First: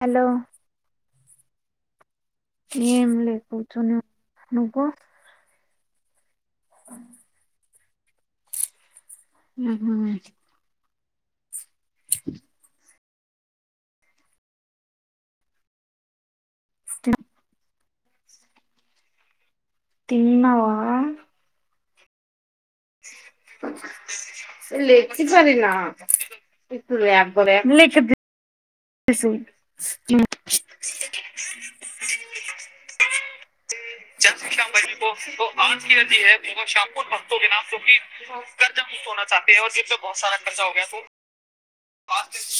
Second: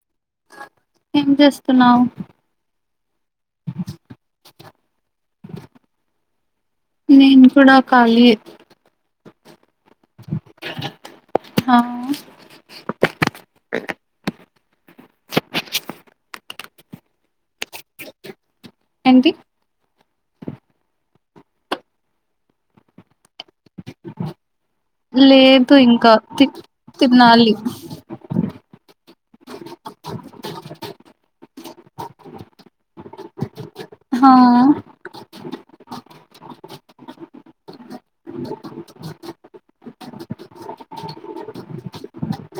Hello ఏం చేస్తున్నావ్ ఏంలేకుంటునే నువ్వు నేన్ కూడా ఖాళీయే ఆహా హా స్నా ఏంటి తిన్నవా లెగిసి పడిన లేదు ఇంకా తి తినాలి రిసు [unintelligible] [unintelligible] [inaudible] ఆ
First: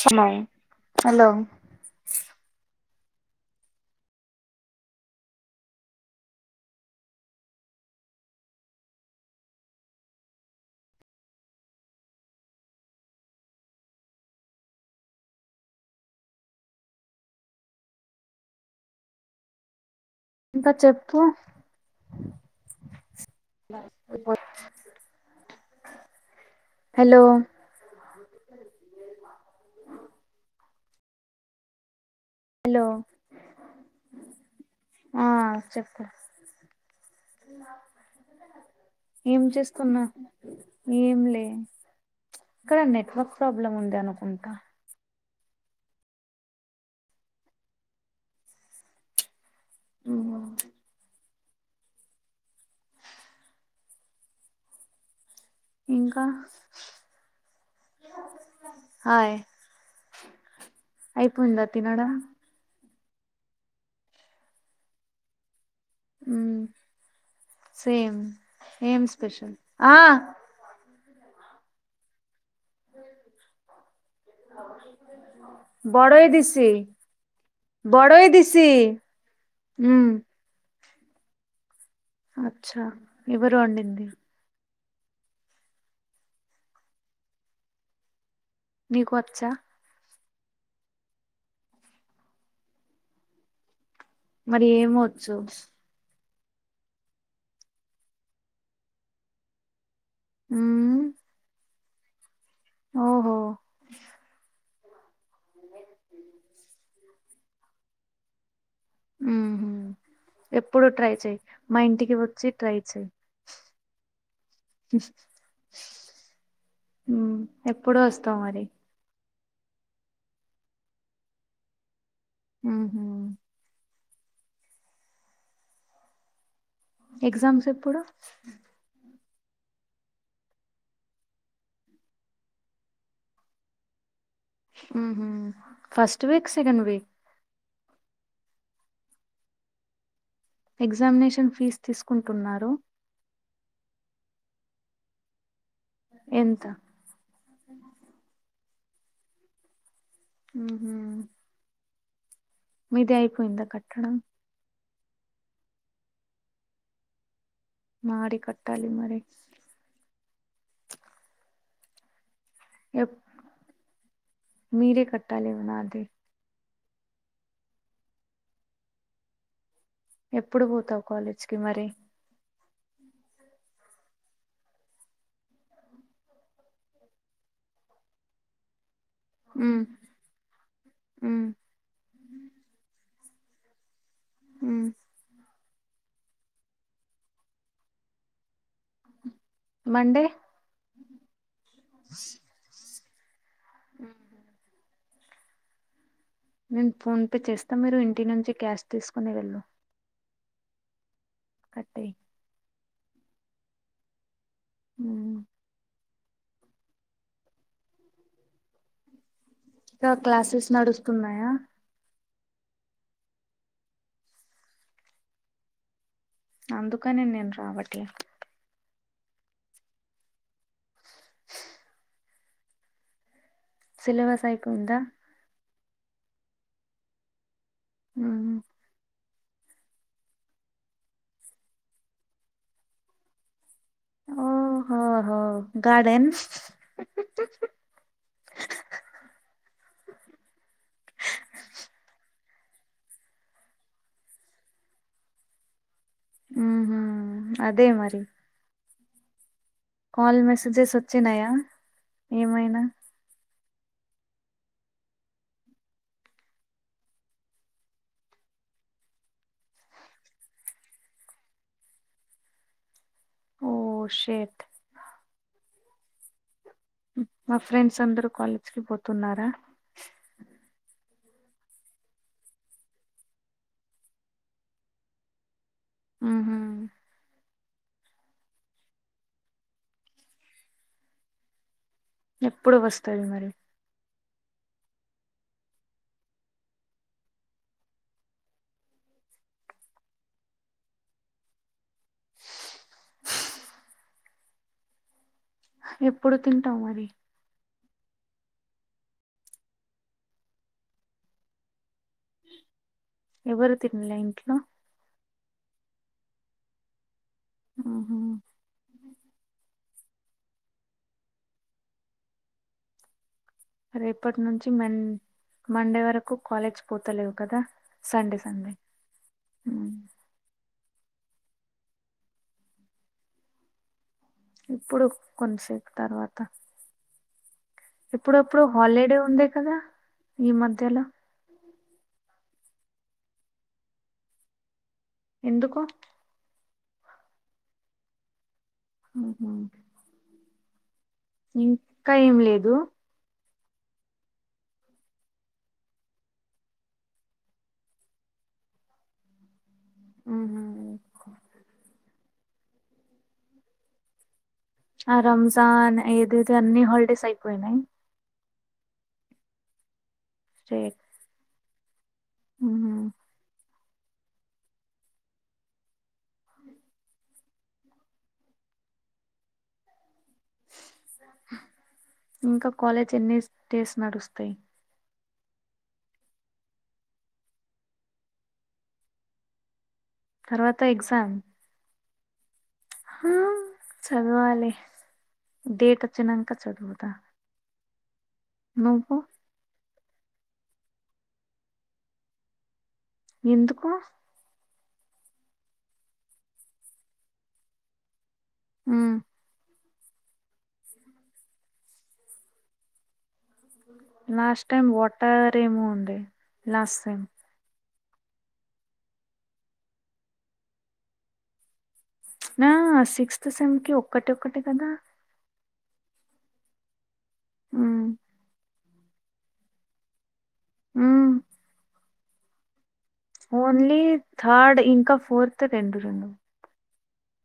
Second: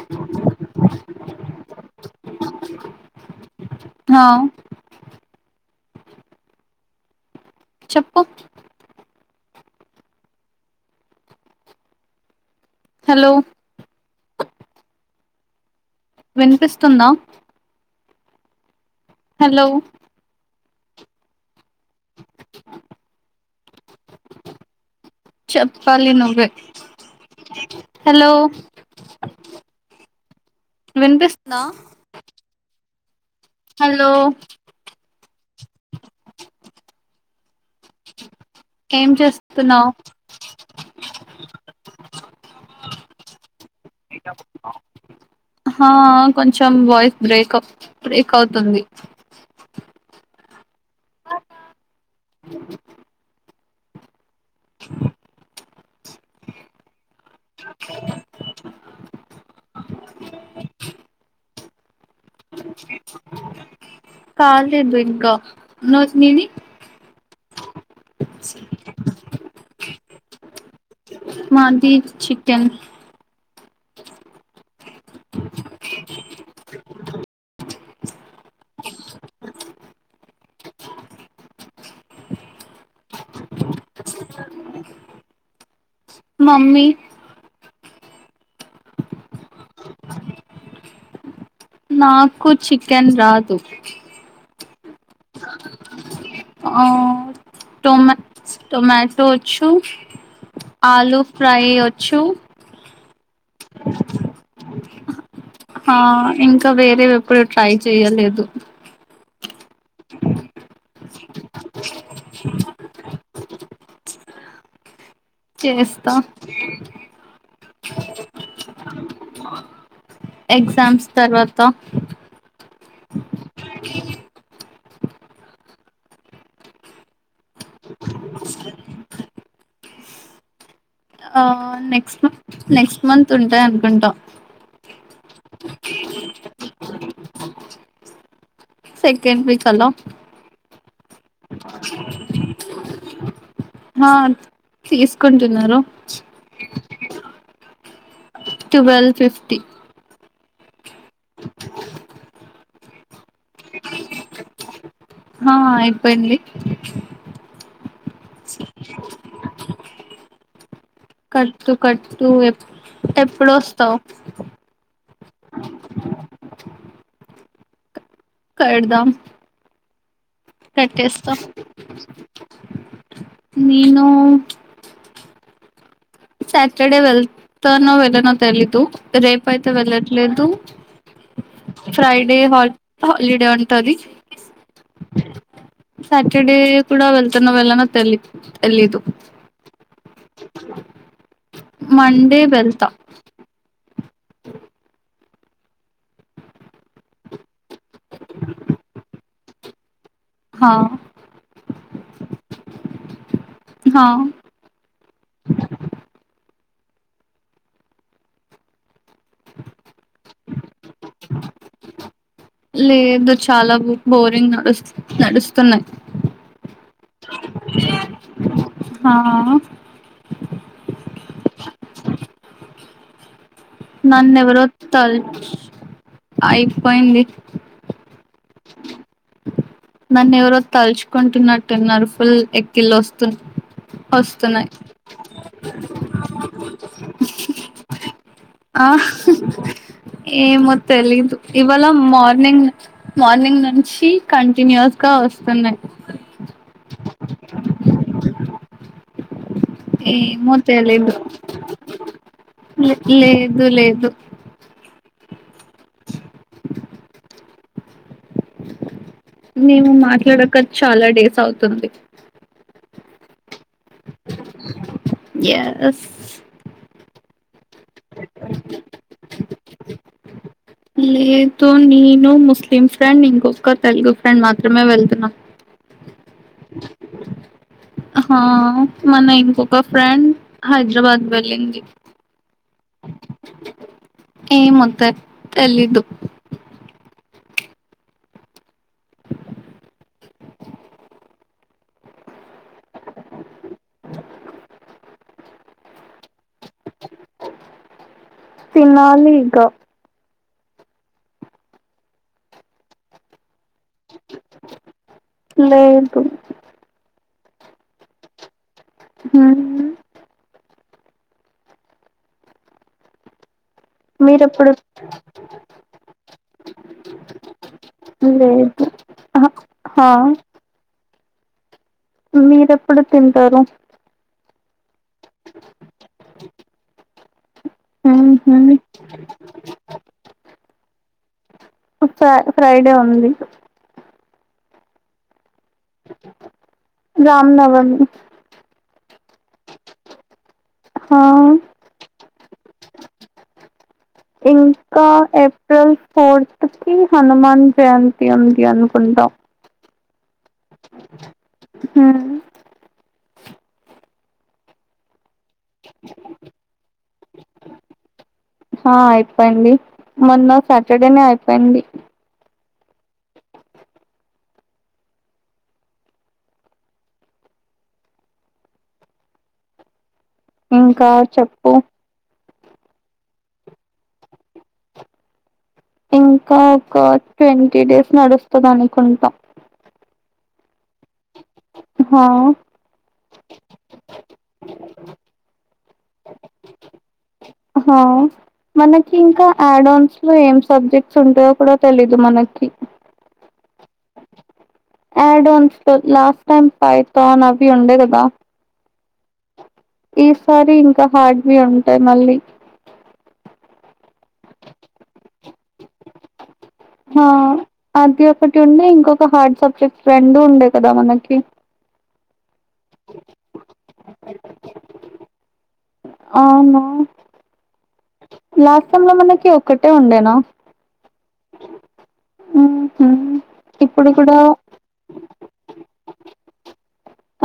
హలో హలో హా చెప్పు హలో విన్పిస్తుందా హలో ఇంక చెప్పు చెప్పలి నువే హలో హాలో విపిస్తుంద హలో హలో ఆ చెప్పు ఏం చేస్తున్నా ఏం లే ఇక్కడ నెట్వర్క్ ప్రాబ్లమ్ ఉంది అనుకుంటా హ కొంచెం వాయిస్ బ్రేక్ బ్రేక్ అవుతుంది హ్మ్ ఇంక అయిపోంయిద తినడం కాలేదు ఇంక నువ్ నిది మ్మ్ సేమ్ ఏం స్పెషల్ ఆ మాది చికెన్ బడయదిశీ బోడయ దిసి హ్మ్ అచ్చ ఎవరు వండింది మమ్మీ నీకు వచ్చా నాకు చికెన్ రాదు మరి ఏమొచ్చు ఆ టొమా టొమాటోచ్చు మ్మ్ ఆలూ ఫ్రై ఓచ్చు ఓహో ఆ ఇంక వేరే ఎప్పుడు ట్రై చెయలేదు ఉహు ఎప్పుడు ట్రై చెయ మా ఇంటికి వచ్చి ట్రై చెయి చేస్త మ్మ్ ఎప్పుడు వస్తవ్ మరి ఎగ్జామ్స్ తర్వాత ఉహ్మ్ ఎగ్జామ్స్ ఎప్పుడు ఆ నెక్స్ట్ మంత్ నెక్స్ట్ మంత్ ఉంటాయి అనుకుంట ఉహ్మ్ first week second week second week అల ఎగ్జామినేషన్ ఫీజు తీసుకుంటున్నారు హ తీసుకుంటున్నారు ఎంత టువెల్ ఫిఫ్టీ ఉహ్మ్ మీది అయిపోయింద కట్టడం హా అయిపోయింది మాడి కట్టాలి మరి కట్టు కట్టు ఏప్ ఎప్ ఎప్పుడు వస్తవు కట్టలీ మాది కడదాం ఎప్పుడు పోతావు కట్టేస్తా కాలేజ్ కి మరి నేను సాటర్డే వెళ్తాను వెళ్ళనో తెలీదు ఇగ రేప్ అయితే ఉమ్ వెళ్ళట్లేదు ఉమ్ ఫ్రైడే హాల్ హాలిడే ఉంటది ఉమ్ సాటర్డే కూడ వెళ్తనో వెళ్ళనో తెల్లి తెలిదు మండే మండే వెళ్తా నేన్ ఫోన్ పే చేస్తా మీరు ఇంటి నుంచి క్యాష్ తీస్కుని వెళ్ళు హా కట్టేయ్ హా ఉమ్ ఇంకా క్లాసెస్ నడుస్తున్నాయా లేదు చాలా బు బోరింగ్ నడుస్ నడుస్తున్నాయ్ అందుకనే నేన్ రావట్లే హఅ నన్ను సిలబస్ ఎవరో అయిపోయిందా తల్ అయిపోయింది ఉమ్ నన్నేవరో తల్చుకుంటున్నట్టున్నారు ఫుల్ ఎక్కిళ్ళోస్తునాయ్ వస్తున్నాయి ఓహోహో గార్డెన్ ఆహ్ ఏమో తెలీదు ఇవాళ మార్నింగ్ మార్నింగ్ నుంచి కంటిన్యూస్ గా గా వస్తున్నాయి ఉహు అదే మరి కాల్ ఏమో మెసేజెస్ తేలీదు వచ్చినాయా ఏమైనా లే లే లేదు లేదు మేము మాట్లాడక చాలా డేస్ అవుతుంది ఓ శేట్ ఎస్ మా ఫ్రెండ్స్ అందరు కాలేజ్కి పోతున్నారా లేదు నేను ముస్లిం ఫ్రెండ్ ఇంకొక తెలుగు ఫ్రెండ్ మాత్రమే వెళ్తున్నామ్ ఆహా హ మన ఇంకొక ఫ్రెండ్ హైదరాబాద్ వెళ్ళింది ఎప్పుడు వస్తది మరి ఏమో అక్క తెలీదు ఎప్పుడు తింటావ్ మరి తనలి ఇగా ఎవరు తిన్లే ఇంట్లో లేదు ఆహ ఉమ్మ్ రేపటి నుంచి మీరేప్పుడు మన్ మండే వరకు కాలేజ్ పోతలేవ్ కదా సండే సండే ఆహా మ్. హ మీరెప్పుడు తింటారు ఇప్పుడు కొంతసేప్ తర్వాత ఇప్పుడు ఉహు ఏప్పుడో హాలిడే ఉంది కదా ఈ మధ్యలో ఫై ఫ్రైడే ఉంది ఎందుకు రామ్నవమి మ్ హు హా ఇంకా ఏం లేదు ఇంకా ఏప్రిల్ ఫోర్త్ న్స్ కి హనుమాన్ జయంతి ఉంది అనుకుంట ఆ హ ఆ రంజాన్ ఏదేదో అన్ని హాలిడేస్ అయిపోయినయ్ హా అయిపోయింది మొన్న సాటర్డే నే అయిపోయింది మ్ హు ఇంకా చెప్పు ఇంకా కాలేజ్ ఎన్నీస్ డేస్ నడుస్తయ్ ఇంకా ఒక ట్వంటీ డేస్ నడుస్తదనుకుంటా తర్వాత ఎగ్జామ్ హా ఆ చద్వాలి డేటోచ్చినంకా చదువుతా అహా నువ్వు మనకింకా ఆడన్స్ లో ఏం సబ్జెక్ట్స్ ఉంటయో కూడా తెలీదు మనకి ఎందుకు ఆడ్న్స్ లాస్ట్ టైం పైతాన్ అవి ఉండే గదా మ్ ఈసారి ఇంకా హార్డ్వి ఉంటయి మళ్ళీ లాస్ట్ టైమ్ వాటర్ ఏమొ ఉండే లాస్ట్ సేమ్ ఆ అది ఒకటుండే ఇంకొక హార్డ్ సబ్జెక్ట్ రెండూ ఉండే కదా మనకి ప్చ్ ఆ సిక్స్త్ సెమ్కి ఒక్కటోక్కటే కదా అవును మ్మ్ లాస్ట్ సేమ్ ల మనకి ఒక్కటే ఉండేనా ఉమ్ ఉహు ఓన్లీ ఇప్పుడు కూడా థర్డ్ ఇంకా ఫోర్త్ రెండు రెండు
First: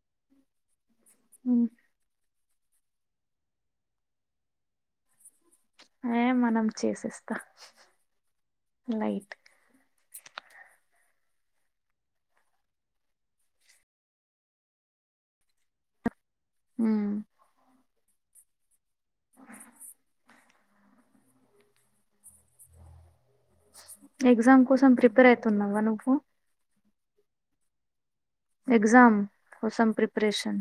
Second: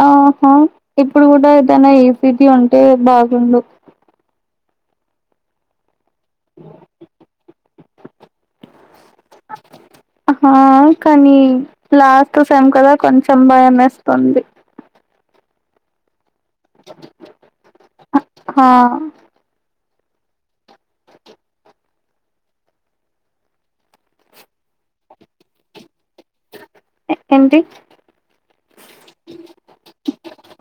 ఆహా ఇప్పుడు గూడా ఉమ్ ఏదైనా ఇసిటీ ఉంటే బాగుండు అయినా మనం చేసేస్తా లైట్ అహా కానీ లాస్ట్ సెమ్ కదా కొంచెం భయమేస్తుంది మ్ అ హా ఎగ్జామ్ కోసం ప్రిపేర్ ఐతున్నవా నువ్వు ఎ ఏంటి ఎగ్జామ్ కోసం ప్రిప్రేషన్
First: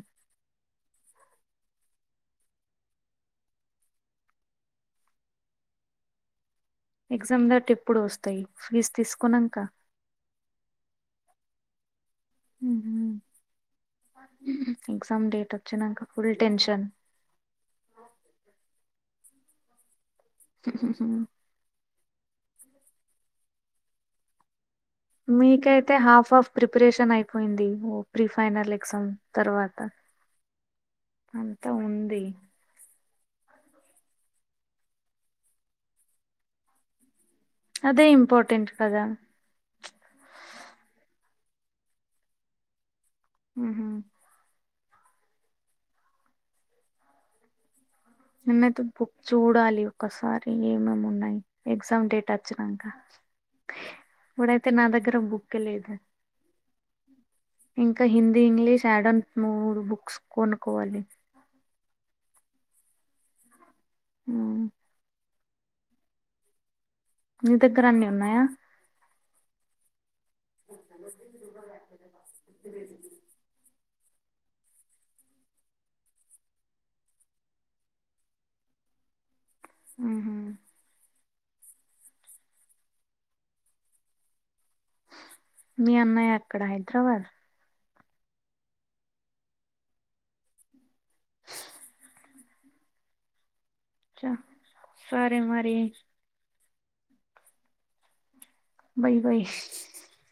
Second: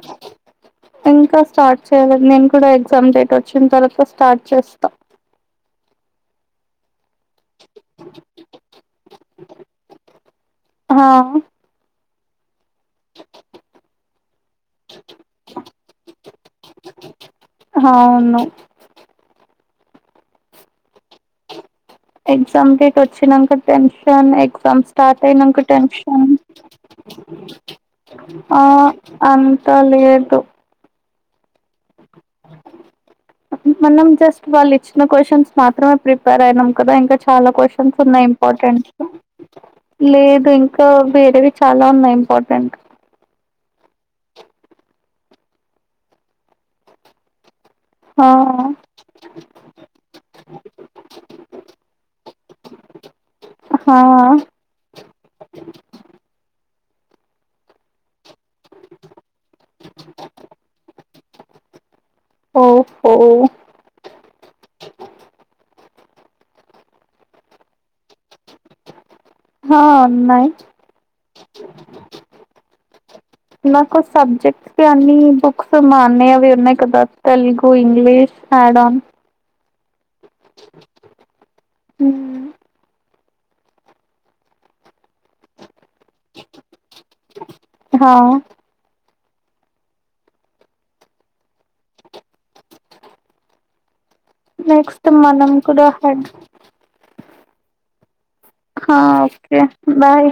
ఇంకా స్టార్ట్ చేయలేదు నేను కూడా ఎగ్జామ్ డేట్ వొచ్చిన్ తర్వాత స్టార్ట్ చేస్తా ఎగ్జామ్ డేట్ ఎప్పుడు వొస్తయ్ ఫ్లీజ్ తీస్కున్నంక ఆ ఎగ్జామ్ డేట్ ఒచ్చినంక ఫుల్ టెన్షన్ హావును హు హు హు ఎగ్జామ్ డేట్ వొచ్చినంక టెన్షన్ ఎగ్జామ్స్ స్టార్ట్ అయినంక మీకైతే టెన్షన్ హాఫ్ హాఫ్ ప్రిపరేషన్ అయిపోయింది ఓ ప్రీ ఆ ఫైనల్ ఎగ్జామ్ అంతలే ఎంటో అంత ఉంది మనం జస్ట్ వాళ్ళిచ్చిన క్వశ్చన్స్ మాత్రమే ప్రిపేర్ అయినం కదా ఇంకా చాలా క్వశన్స్ అదే ఉన్నాయి ఇంపార్టెంట్ కదా వి లేదు ఇంకా వేరేవి చాలా ఉన్నయ్ ఇంపార్టెంట్ మ్ హు ఆ ముంనైతే బుక్ చూడాలి ఒకసారి ఏమేమి ఉన్నాయో ఎగ్జామ్ డేటోచ్చినంక ఆ ఇప్పుడైతే నా దగ్గర బుక్కె లేదం ఇంకా హిందీ ఇంగ్లీష్ యాడోన్ మూడు బుక్స్ కొనుకోవాలి ఓహో మ్మ్. మీ దగ్గర అన్ని ఉన్నాయా హా ఉన్నాయ్ నాకు సబ్జెక్ట్ ఆన్ని బుక్స్ మా అన్నయ్యవీ ఉన్నాయి కదా తెలుగు ఇంగ్లీష్ మా మ్యాడం హు్ మ్ మీ అన్నయ అక్కడ హైదరాబాద్ హ్ చ నెక్స్ట్ సరే మనం మరి కూడ హైద్ర హ బై బై ఓకే బాయ్